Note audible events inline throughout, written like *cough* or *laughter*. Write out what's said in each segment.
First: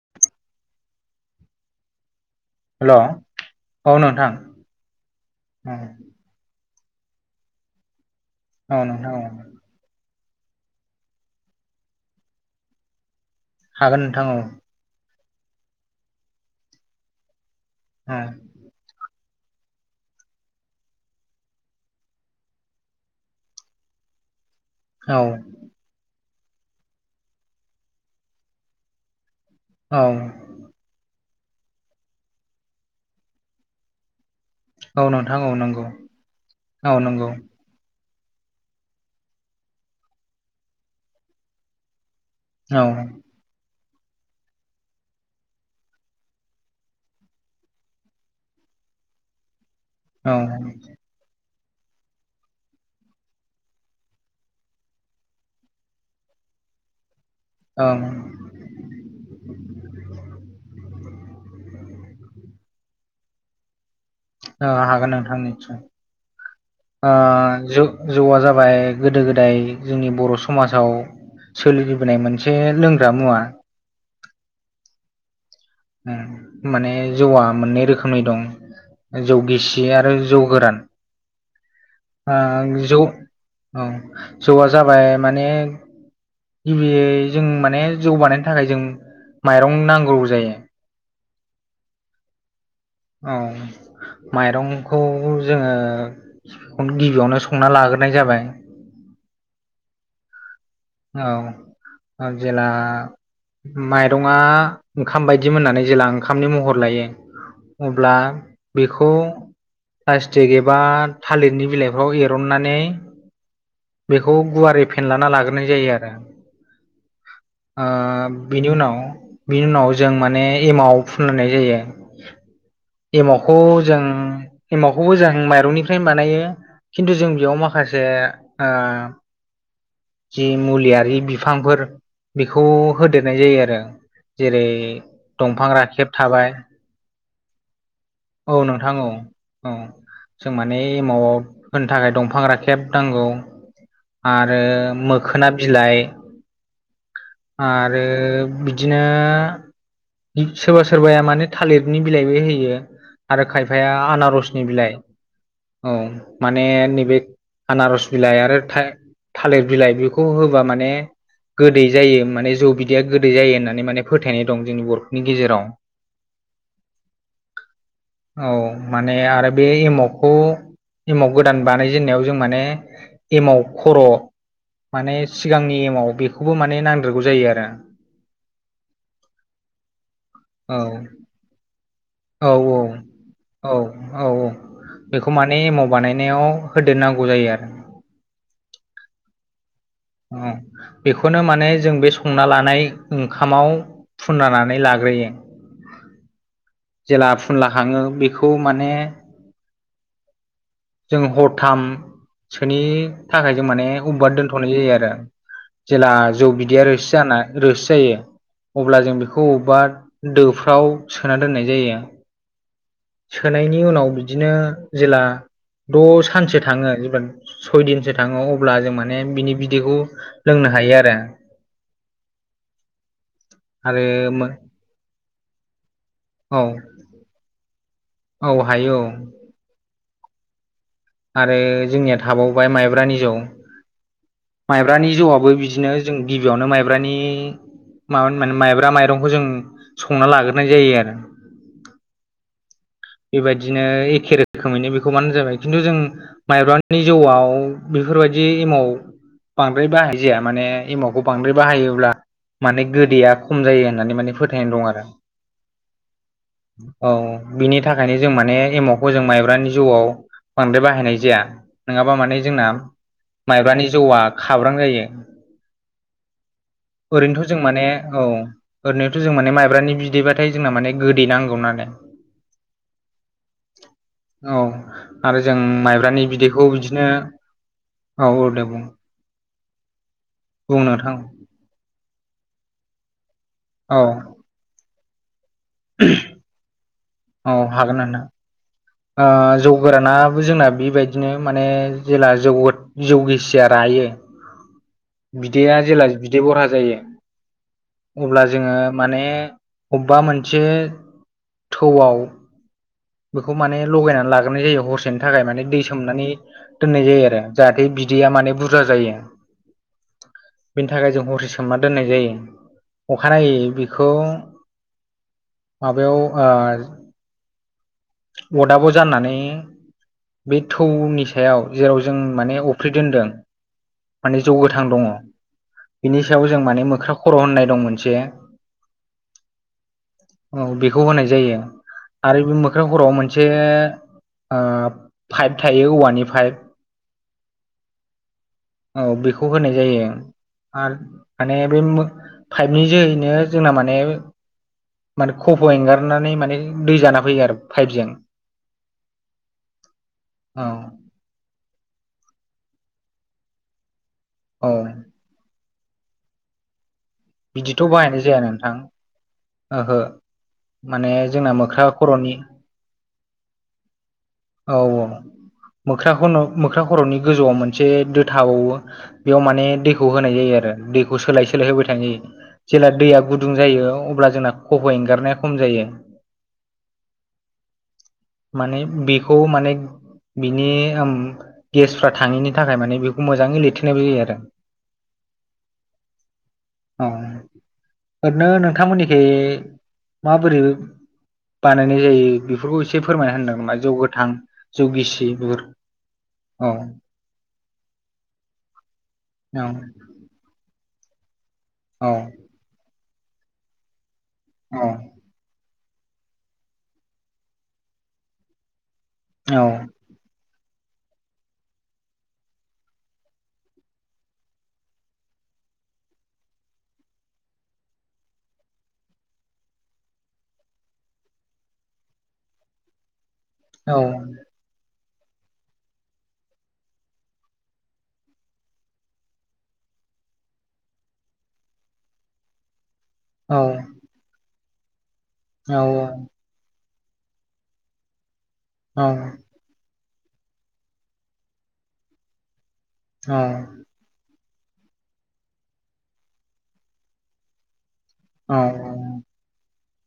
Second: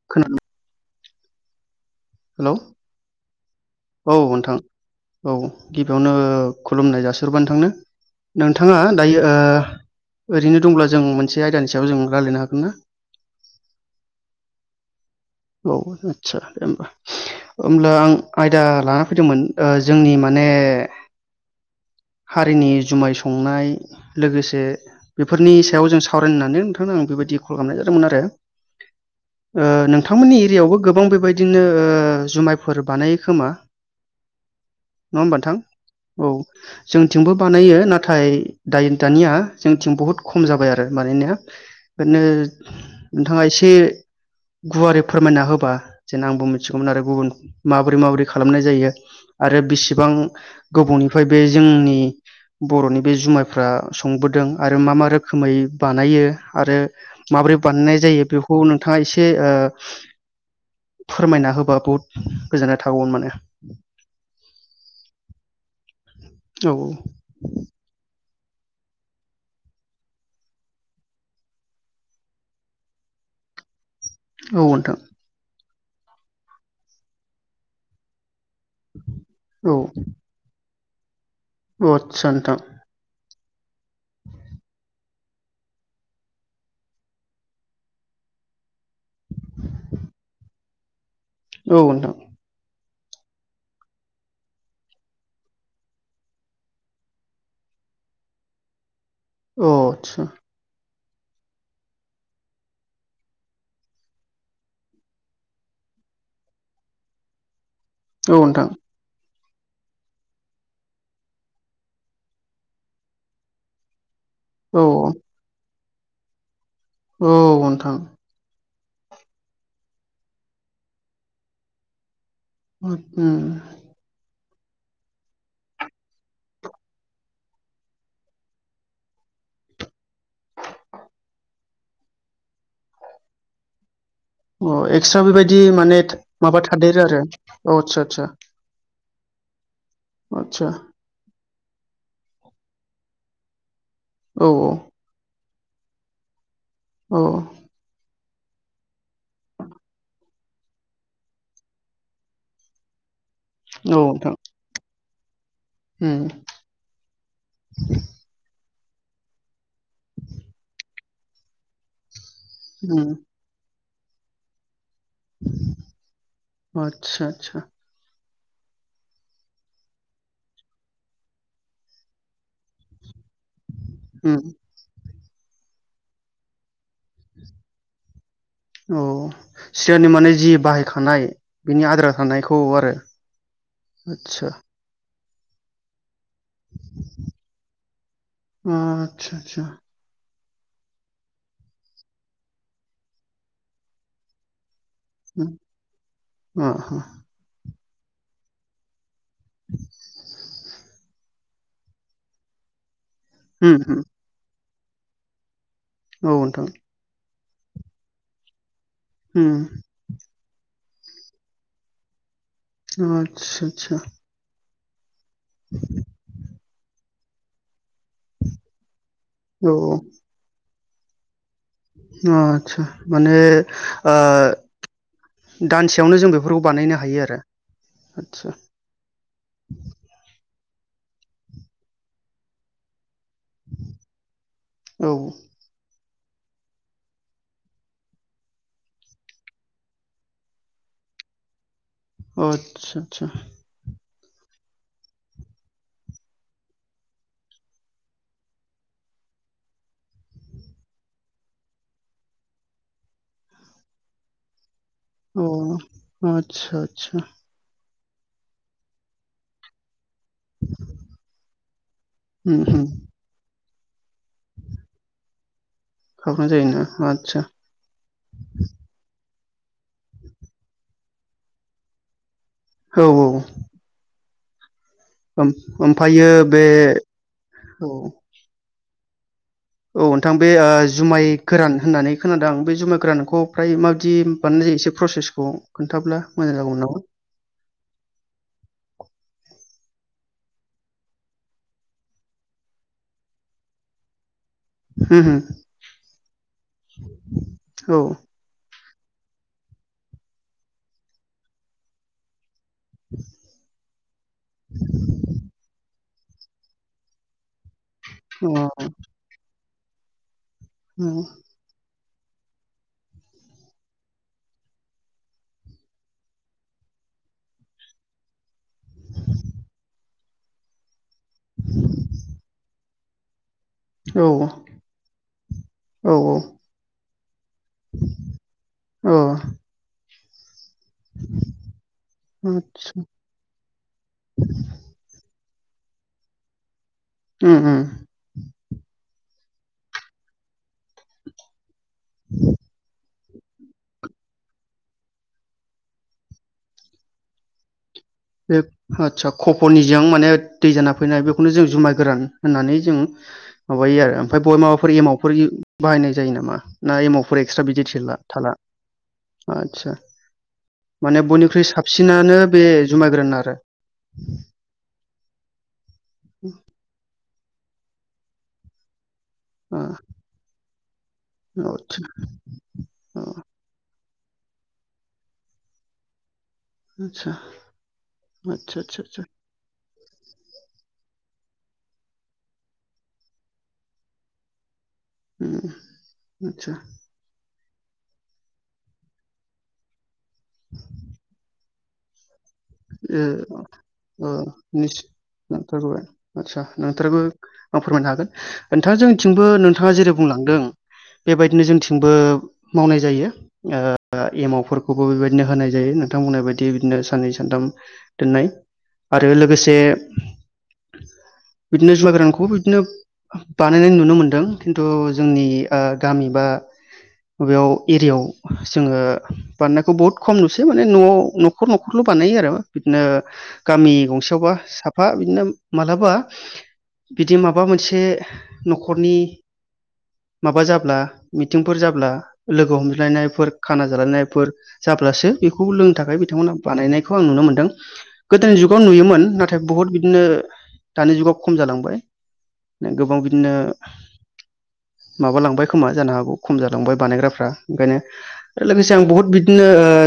*inaudible* Hello hello औ नोंथां औ गिबियावनो खुलुमनाय जासिहरबाय नोंथांनो नोंथाङा औ नोंथां दायो औ ओरैनो दंब्ला जों मोनसे आयदानि सायाव जों रायज्लायनो हागोन ना हागोन नोंथां औ औ आदसा दे होनबा हब्ला आं जा लाना फैदोंमोन जोंनि माने हारिनि जुमाय संनाय लोगोसे औ बेफोरनि सायाव जों सावरायनानै नोंथांनो आं बेबायदि कल खालामनाय जादोंमोन आरो औ नोंथांमोननि एरियायावबो गोबां बेबायदिनो जुमायफोर बानायो खोमा औ नङा होमबा औ नोंथां नंगौ औ औ नंगौ जोंथिंबो बानायो नाथाय नाथाय दायो दानिया जोंथिं बहुत खम जाबाय आरो मानिनाया ओरनो औ नोंथाङा एसे गुवारै फोरमायना होबा जेन आंबो मिथिगौमोन आरो गुबुन माबोरै माबोरै खालामनाय जायो आरो बिसिबां औ गोबावनिफ्राय बे जोंनि बर'नि बे जुमाइफ्रा संबोदों आरो मा मा रोखोमै बानायो आरो माबोरै औ बानायनाय जायो बेखौ नोंथाङा एसे ओ फोरमायना होबा बहुत गोजोननाय थागौमोन माने। ओ हागोन नोंथां निथसय। औ ओ जुग जौआ जाबाय गोदो गोदाय जोंनि बर' समाजाव सोलिलिबोनाय मोनसे लोंग्रा मुवा औ नोंथां माने जौआ मोननै रोखोमनि दं जौ औ गिसि आरो जौ गोरान अ आदसा नोंथां जौ औ जौआ जाबाय माने गिबियै जों माने जौगानायनि थाखाय जों माइरं नांगौ जायो औ नोंथां औ माइरंखौ जोङो खौनो गिबियावनो संना लागोरनाय जाबाय। अ' आथ्सा। औ, आं जेला माइरंआ ओंखाम बायदि मोन्नानै जेला ओंखामनि महर लायो अब्ला औ नोंथां बेखौ प्लास्टिक एबा थालिरनि बिलाइफ्राव एरननानै बेखौ औ गुवारै फेनलाना लागोरनाय जायो आरो। औ ओ नोंथां बिनि उनाव बिनि उनाव जों माने एमाव फुननाय जायो। उम एमावखौ जों एमावखौबो जों माइरंनिफ्रायनो बानायो खिन्थु जों बेयाव माखासे ओ जि मुलियारि बिफांफोर बेखौ होदेरनाय जायो आरो। जेरै अ' एक्सट्रा बेबायदि दंफां माने राखेब थाबाय माबा थादेरो आरो अ' आथ्सा आथ्सा। औ नोंथां, औ औ, जों आदसा माने एमावआव होनो थाखाय दंफां राखेब नांगौ औ आरो औ मो खोना बिलाइ अ' आरो बिदिनो सोरबा सोरबाया माने थालिरनि बिलाइबो होयो। आरो खायफाया नोंथां आनारसनि बिलाइ औ, उम मा ने नैबो आनारस बिलाइ आरो था-थालिर बिलाइ बि खौ होबा माने गोदै जायो माने जौ बिदैया उम गोदै जायो होननानै माने फोथायनाय दं जोंनि बर' नि गेजेराव। आदसा आदसा औ, माने आरो बे एमावखौ एमाव गोदान बानाय जेन्नायाव जों माने एमाव खर' उम माने सिगांनि एमाव बेखौबो माने नांदेरगौ जायो आरो। औ, सिगांनि माने जि औ बाहायखानाय बिनि आद्रा औ थानायखौ आरो? औ, औ आदसा औ, बेखौ माने एमाव बानायनायाव होदेरनांगौ जायो आरो। आथ्सा आथ्सा। उम बेखौनो माने जों बे संना लानाय ओंखामाव फुनलानानै लाग्रोयो। उम अ ह जेला फुनला खाङो बेखौ माने जों हरथामसोनि थाखाय जों उम माने उम उब्बा दोन्थ'नाय जायो आरो। जेला औ जौ नोंथां बिदैया रोसि जाना रोसि जायो, अब्ला जों बेखौ उम अब्बा दोफ्राव सोनानै दोननाय जायो, आदसा सोनायनि आदसा उनाव बि बिदिनो जेला द सानसो थाङो जेब्ला सयदिनसो थाङो अब्ला जों मान ने बिनि औ बिदैखौ लोंनो हायो आरो। अ आचसा माने आरो ओ आरो दानसेयावनो जों बे बेफोरखौ औ बानायनो हायो आरो। आदसा औ हायो औ। आरो जोंनिया थाबावबाय माइब्रानि जौ औ माइब्रानि जौआबो बिदिनो जों गिबियावनो माइब्रानि मा माने माइब्रा माइरंखौ जों संना लाग्रोनाय जायो आरो। आथ्सा सा। बेदिनो एखे रोखोमैनो बेखौ मानो जाबाय खिन्थु जों माइब्रानि जौआव बेफोरबायदि एमाव बांद्राय बाहाय जाया माने एमावखौ बांद्राय बाहायोब्ला माने गोदैया खम जायो होननानै माने फोथायनाय दं आरो। अ' आथ्सा आथ्सा। औ बिनि थाखायनो जों माने एमावखौ जों माइब्रानि जौआव बांद्राय बाहायनाय जाया नोङाबा माने उम जोंना उम माइब्रानि जौआ खाब्रां जायो हाबनाय जायोना आदसा ओरैनोथ जों माने औ ओरैनोथ जों माने माइब्रानि बिदैबाथाय जोंना माने गोदै नांगौ नालाय। औ-औ। औ। आरो जों माइब्रानि ओमफ्रायो बे बिदैखौ बिदिनो औ औ-औ दे बुं। औ नोंथां बे ओ बुं नोंथां जुमाय गोरान होननानै खोनादों आं बे जुमाय गोरानखौ फ्राय औ माबायदि बाननाय जायो एसे प्रसेसखौ खोन्थाब्ला मोजां जागौमोन नामा? औ होगोन नोंथां। ओ जौ गोरानाबो जोंना बेबायदिनो माने जेला जौ जौ गिसिया रायो। उम उम बिदैया जेब्ला बिदै बरहा जायो औ अब्ला जोङो माने अवबा मोनसे थौआव बेखौ माने लगायनानै लाग्रोनाय जायो हरसेनि थाखाय माने दै सोमनानै दोननाय जायो आरो। जाहाथे बिदैया माने बुरजा जायो बिनि थाखाय जों हरसे सो सोमना दोननाय जायो अखानायै बिखौ माबायाव ओ अदाबाव जानानै बे थौनि सायाव जेराव जों माने फ्रि दोनदों माने जौ औ गोथां दङ। औ बिनि सायाव जों माने मोख्रा खर' होननाय दं मोनसे ओ। औ बेखौ होनाय जायो आरो बे मो आदसा ओ मोनसे ओ पाइप थायो औवानि पाइप। उम-उम। औ बेखौ होनाय जायो आरो माने बे मो पाइपनि जोहैनो जोंना माने-माने खफ' एंगारनानै माने दै जाना फैयो आरो पाइपजों बे आतसा कपनिजों माने दै जाना फैनाय बे खौनो जों जुमाय गोरान होननानै जों माबायो आरो ओमफ्राय बाव औ माबाफोर एमावफोर बाहायनाय जायो नामा ना एमावफोर एक्सट्रा बिदिथ' बिदि बाहायनाय थेला जाया थाला नोंथां ओहो आदसा। माने जोंना बयनिख्रुइ मोख्रा खर'नि साबसिनानो बे जुमायगोरान आरो। औ-औ मोख्रा खन मोख्रा खर'नि गोजौआव मोनसे दो थाबावो। बेयाव माने अ दैखौ होनाय जायो आरो दैखौ सोलाय-सोलाय होबाय आदसा थानाय जायो। जेला दैया अ गुदुं जायो अब्ला जोंना खफ' एंगारनाया खम जायो। आतसा-आतसा-आतसा-आतसा। खौ माने बिनि ओम गेसफ्रा थाङैनि थाखाय माने बेखौ मोजाङै लिरथेनायबो जायो आरो। उम आतसा औ ओरैनो नोंथांमोननिखै माबोरै बानायनाय जायो बेफोरखौ एसे फोरमायना होनदों नामा जौ गोथां उम जौ नोंसि गिसि बेफोरखौ नोंथारगैबा आदसा नोंथारगोबा आं फोरमायनो हागोन नोंथां जोंथिंबो नोंथाङा जेरै बुंलांदों बेबायदिनो जोंथिंबो मावनाय जायो एमावफोरखौबो बेबायदिनो होनाय जायो नोंथां बुंनाय बायदि बिदिनो साननै सानथाम दोननाय आरो लोगोसे बिदिनो जुमाइ गोरानखौबो बिदिनो बानायनाय नुनो मोनदों खिन्थु जोंनि ओ गामि बा बेयाव एरियायाव जोङो बानायनायखौ बहुद खम नुसै माने न'आव न'खर-न'खरल' बानायो आरो। बिदिनो गामि गंसेयावबा साफ फा बिदिनो मालाबा बिदि माबा मोनसे न'खरनि माबा जाब्ला मिथिंफोर जाब्ला लोगो हमज्लायनाय फोर खाना जालायनायफोर जाब्लासो बेखौ लोंनो थाखाय बिथांमोना बानायनायखौ आं नुनो मोन्दों गोदोनि जुगाव नुयोमोन नाथाय नाथाय बुहुत बिदिनो दानि जुगाव खम जालांबाय गोबां बिदिनो माबालांबाय खोमा जानो हागौ खम जालांबाय बानायग्राफ्रा ओंखायनो आरो लोगोसे आं बहुत बिदिनो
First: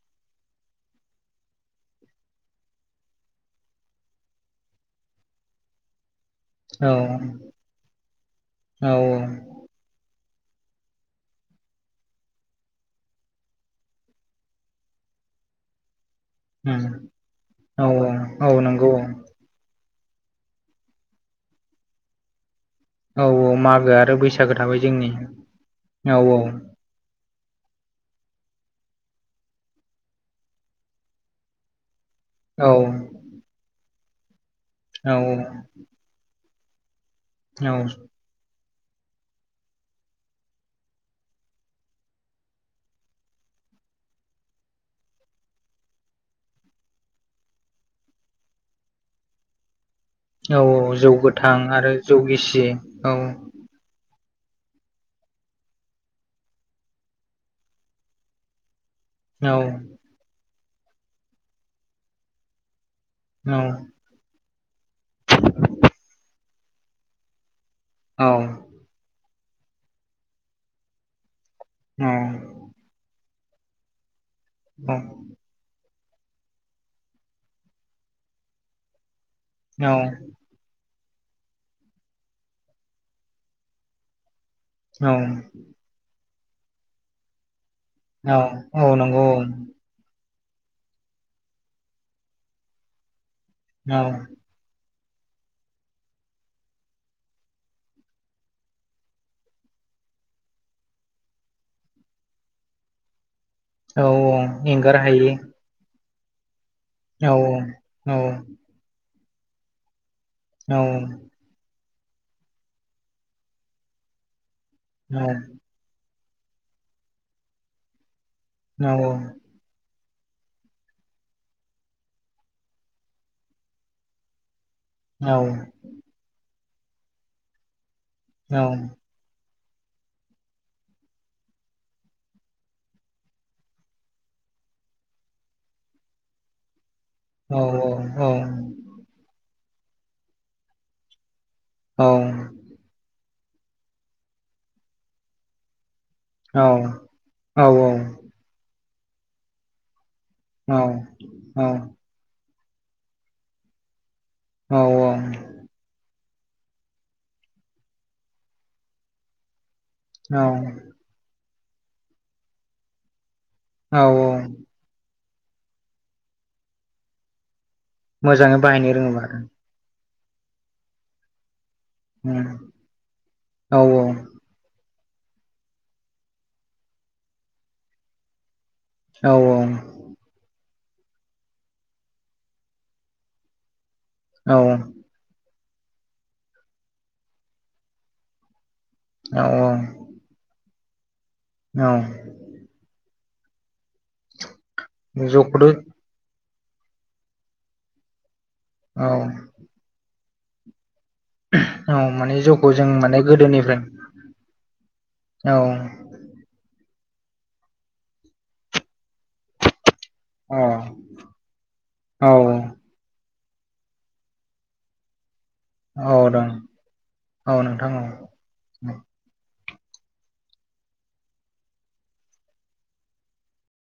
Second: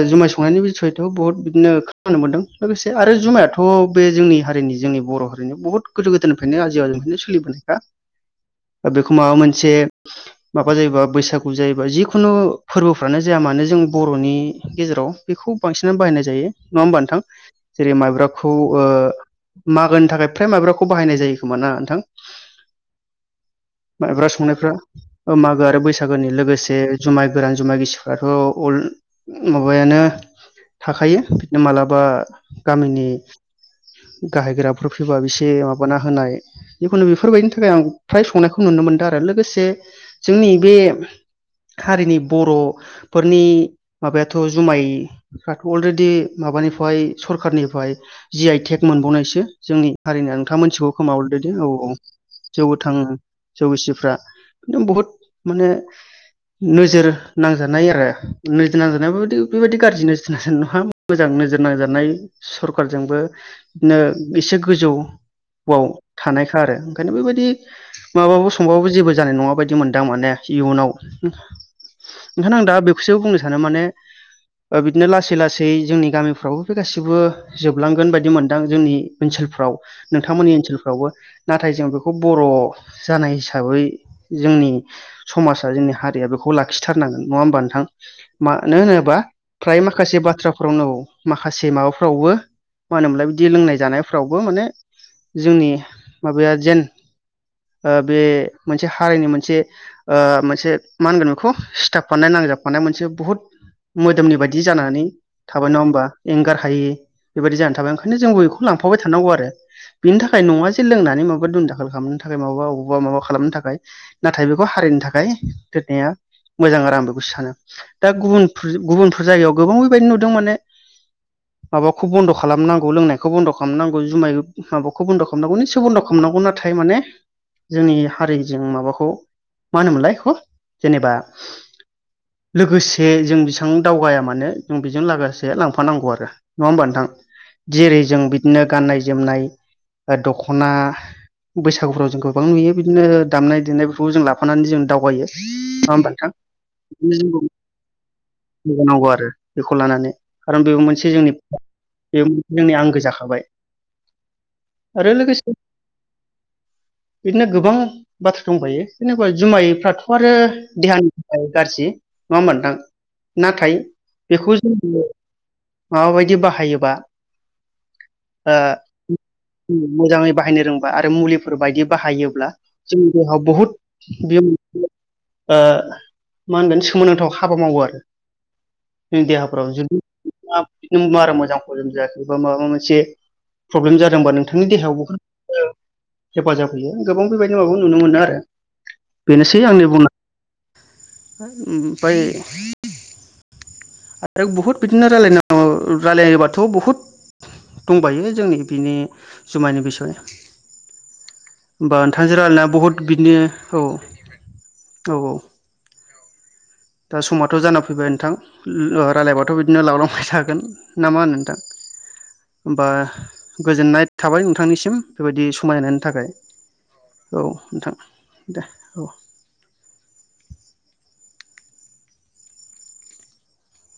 जुमाय संनायनि सयथ' बहुत बिदिनो खोनानो मोनदों लोगोसे आरो जुमायाथ' बे जोंनि हारिनि जोंनि बर' हारिनि बहुद गोदो गोदायनिफ्रायनो आजै आाजौनिफ्रायनो सोलिबोनायखा बेखौ माबा मोनसे माबा जायोबा बैसागु जायोबा जिखुनु फोरबोफ्रानो जाया मानो जों बर'नि गेजेराव बेखौ बांसिनानो बाहायनाय जायो नङा होमबा उम, नोंथां औ जेरै औ माइब्राखौ औ ओ नंगौ औ मागोनि थाखाय फ्राय माइब्राखौ बाहायनाय जायो खोमा ना नोंथां औ मागो आरो माइब्रा बैसागो थाबाय जोंनि संनायफ्रा मागो आरो औ औ बैसागोनि लोगोसे जुमाय गोरान जुमाय गिसिफ्राथ' अल माबायानो थाखायो बिदिनो मालाबा औ गामिनि गाहाय गोराफोर औ फैबा एसे माबाना होनाय जिखुनु बेफोरबायदिनि औ थाखाय आं फ्राय संनायखौ नुनो मोनदों आरो लोगोसे जोंनि बे हारिनि बर'फोरनि माबायाथ' जुमाय फ्राथ' अलरेडि माबानिफ्राय सरखारनिफ्राय जि आइ टेक मोनबावनायसो जोंनि हारिनि नोंथां औ मोनथिगौ जौ खोमा अलरेडि गोथां औ आरो औ जौ गिसि जौ थाङो औ जौ गिसिफ्रा बुहुद माने नोजोर नांजानाय आरो नोजोर नांजानायाबो औ बेबायदि गाज्रि नोजोर मोजां नोजोर नांजानाय सरखारजोंबो औ बिदिनो एसे गोजौआव थानायखा आरो ओंखायनो बेबायदि माबाबो संबाबो जेबो जानाय नङा बायदि मोनदो आं माने इयुनाव औ ओंखायनो आं दा बेखौसो बुंनो सानो माने बिदिनो लासै लासै फै जोंनि गामिफ्रावबो बे गासिबो जोबलांगोन बायदि मोनदो आं जोंनि ओनसोल फोराव नोंथांमोननि ओनसोलफ्रावबो नाथाय जों बेखौ बर' जानाय हिसाबै जोंनि औ समाज जोंनि हारिया बेखौ लाखिथारनांगोन नङा होमबा नोंथां? मानो औ होनोबा नंगौ फ्राय औ माखासे बाथ्राफोराव माखासे माबाफ्रावबो मा होनोमोनलाय बिदि लोंनाय औ जानायफ्रावबो माने जोंनि माबाया जेन आ बे मोनसे हारिनि मोनसे ओ मोनसे मा होनगोन बेखौ सिथाबफानाय नांजाबफानाय मोनसे बुहुत औ मोदोमनि औ बायदि एंगार जानानै हायि थाबाय नङा होमबा एंगार हायि औ बेबायदि जानानै थाबाय औ ओंखायनो जोंबो लांफाबाय थानांगौ आरो बिनि थाखाय नङा जे लोंनानै माबा बे दुम दाखोल खालामनो थाखाय माबा मबावबा माबा खालामनो थाखाय नाथाय बेखौ हारिनि थाखाय मोजां आरो आं बेखौ सानो दा गुबुन गुबुनफोर जायगायाव गोबां बेबायदि नुदों माने माबाखौ बन्द' खालामनांगौ लोंनायखौ बन्द' खालामनांगौ जुमाय माबाखौ औ गुबन्द' खालामनांगौ सुबन्द' खालामनौ नाथाय माने जोंनि औ हारिजों माबाखौ मा होनोमोनलाय एखौ जेनेबा लोगोसे जों बेसां दावगाया मानो जों बेजों लोगोसे लां‌ फानांगौ आरो नङा होमबा नोंथां। जेरै जों बिदिनो गाननाय जोमनाय दख'ना बैसागुफ्राव जों गोबां नुयो। बिदिनो दामनाय देनायफोरखौ जों लाफानानै जों दावगायो। नङा होमबा नोंथां? औ औ औ। नांगौ आरो बेखौ लानानै खारन बेबो मोनसे जोंनि जोंनि आंगो जाखाबाय औ लोगोसे बिदिनो गोबां बाथ्रा दंबायो जेनबा जुमायफ्रा थ' आरो औ देहानि थाखाय गाज्रि नङा होमबा नोंथां? नाथाय औ बेखौ जों माबाबायदि बाहायोबा ओ मोजाङै बाहायनो रोङोबा आरो। मोजाङै बाहायनो रोंबा आरो मुलि फोर बायदि बाहायोब्ला जोंनि देहायाव बहुद उम, औ बियो ओ मा होनगोन सोमोनांथाव हाबा मावो आरो। जोंनि देहाफ्राव जुदि बिदि बारा मोजां हजम जायाखै बा माबा मोनसे प्रब्लेम जादोंबा नोंथांनि देहायाव बुहुद हेफाजाब होयो गोबां बेबायदि माबा नुनो मोनो आरो। औ बेनोसै आंनि बुंनांगौआ *inaudible* औ ओमफ्राय आरो बुहुत बिदिनो औ रायलायनांगौ जौखौथ' रायलायोबाथ' बुहुद दंबायो जोंनि बिनि औ जुमायनि बिसय होमबा औ माने नोंथांजों रायलायना जौखौ जों बहुद माने बिदिनो गोदोनिफ्राय औ औ औ। दा समाथ' जाना फैबाय नोंथां रायलायबाथ' बिदिनो लावलां बाय थागोन औ ना मा होनो नोंथां? औ होमबा गोजोननाय थाबाय नोंथांनिसिम। बेबायदि समायनायनि औ थाखाय दं औ नोंथां दे। औ औ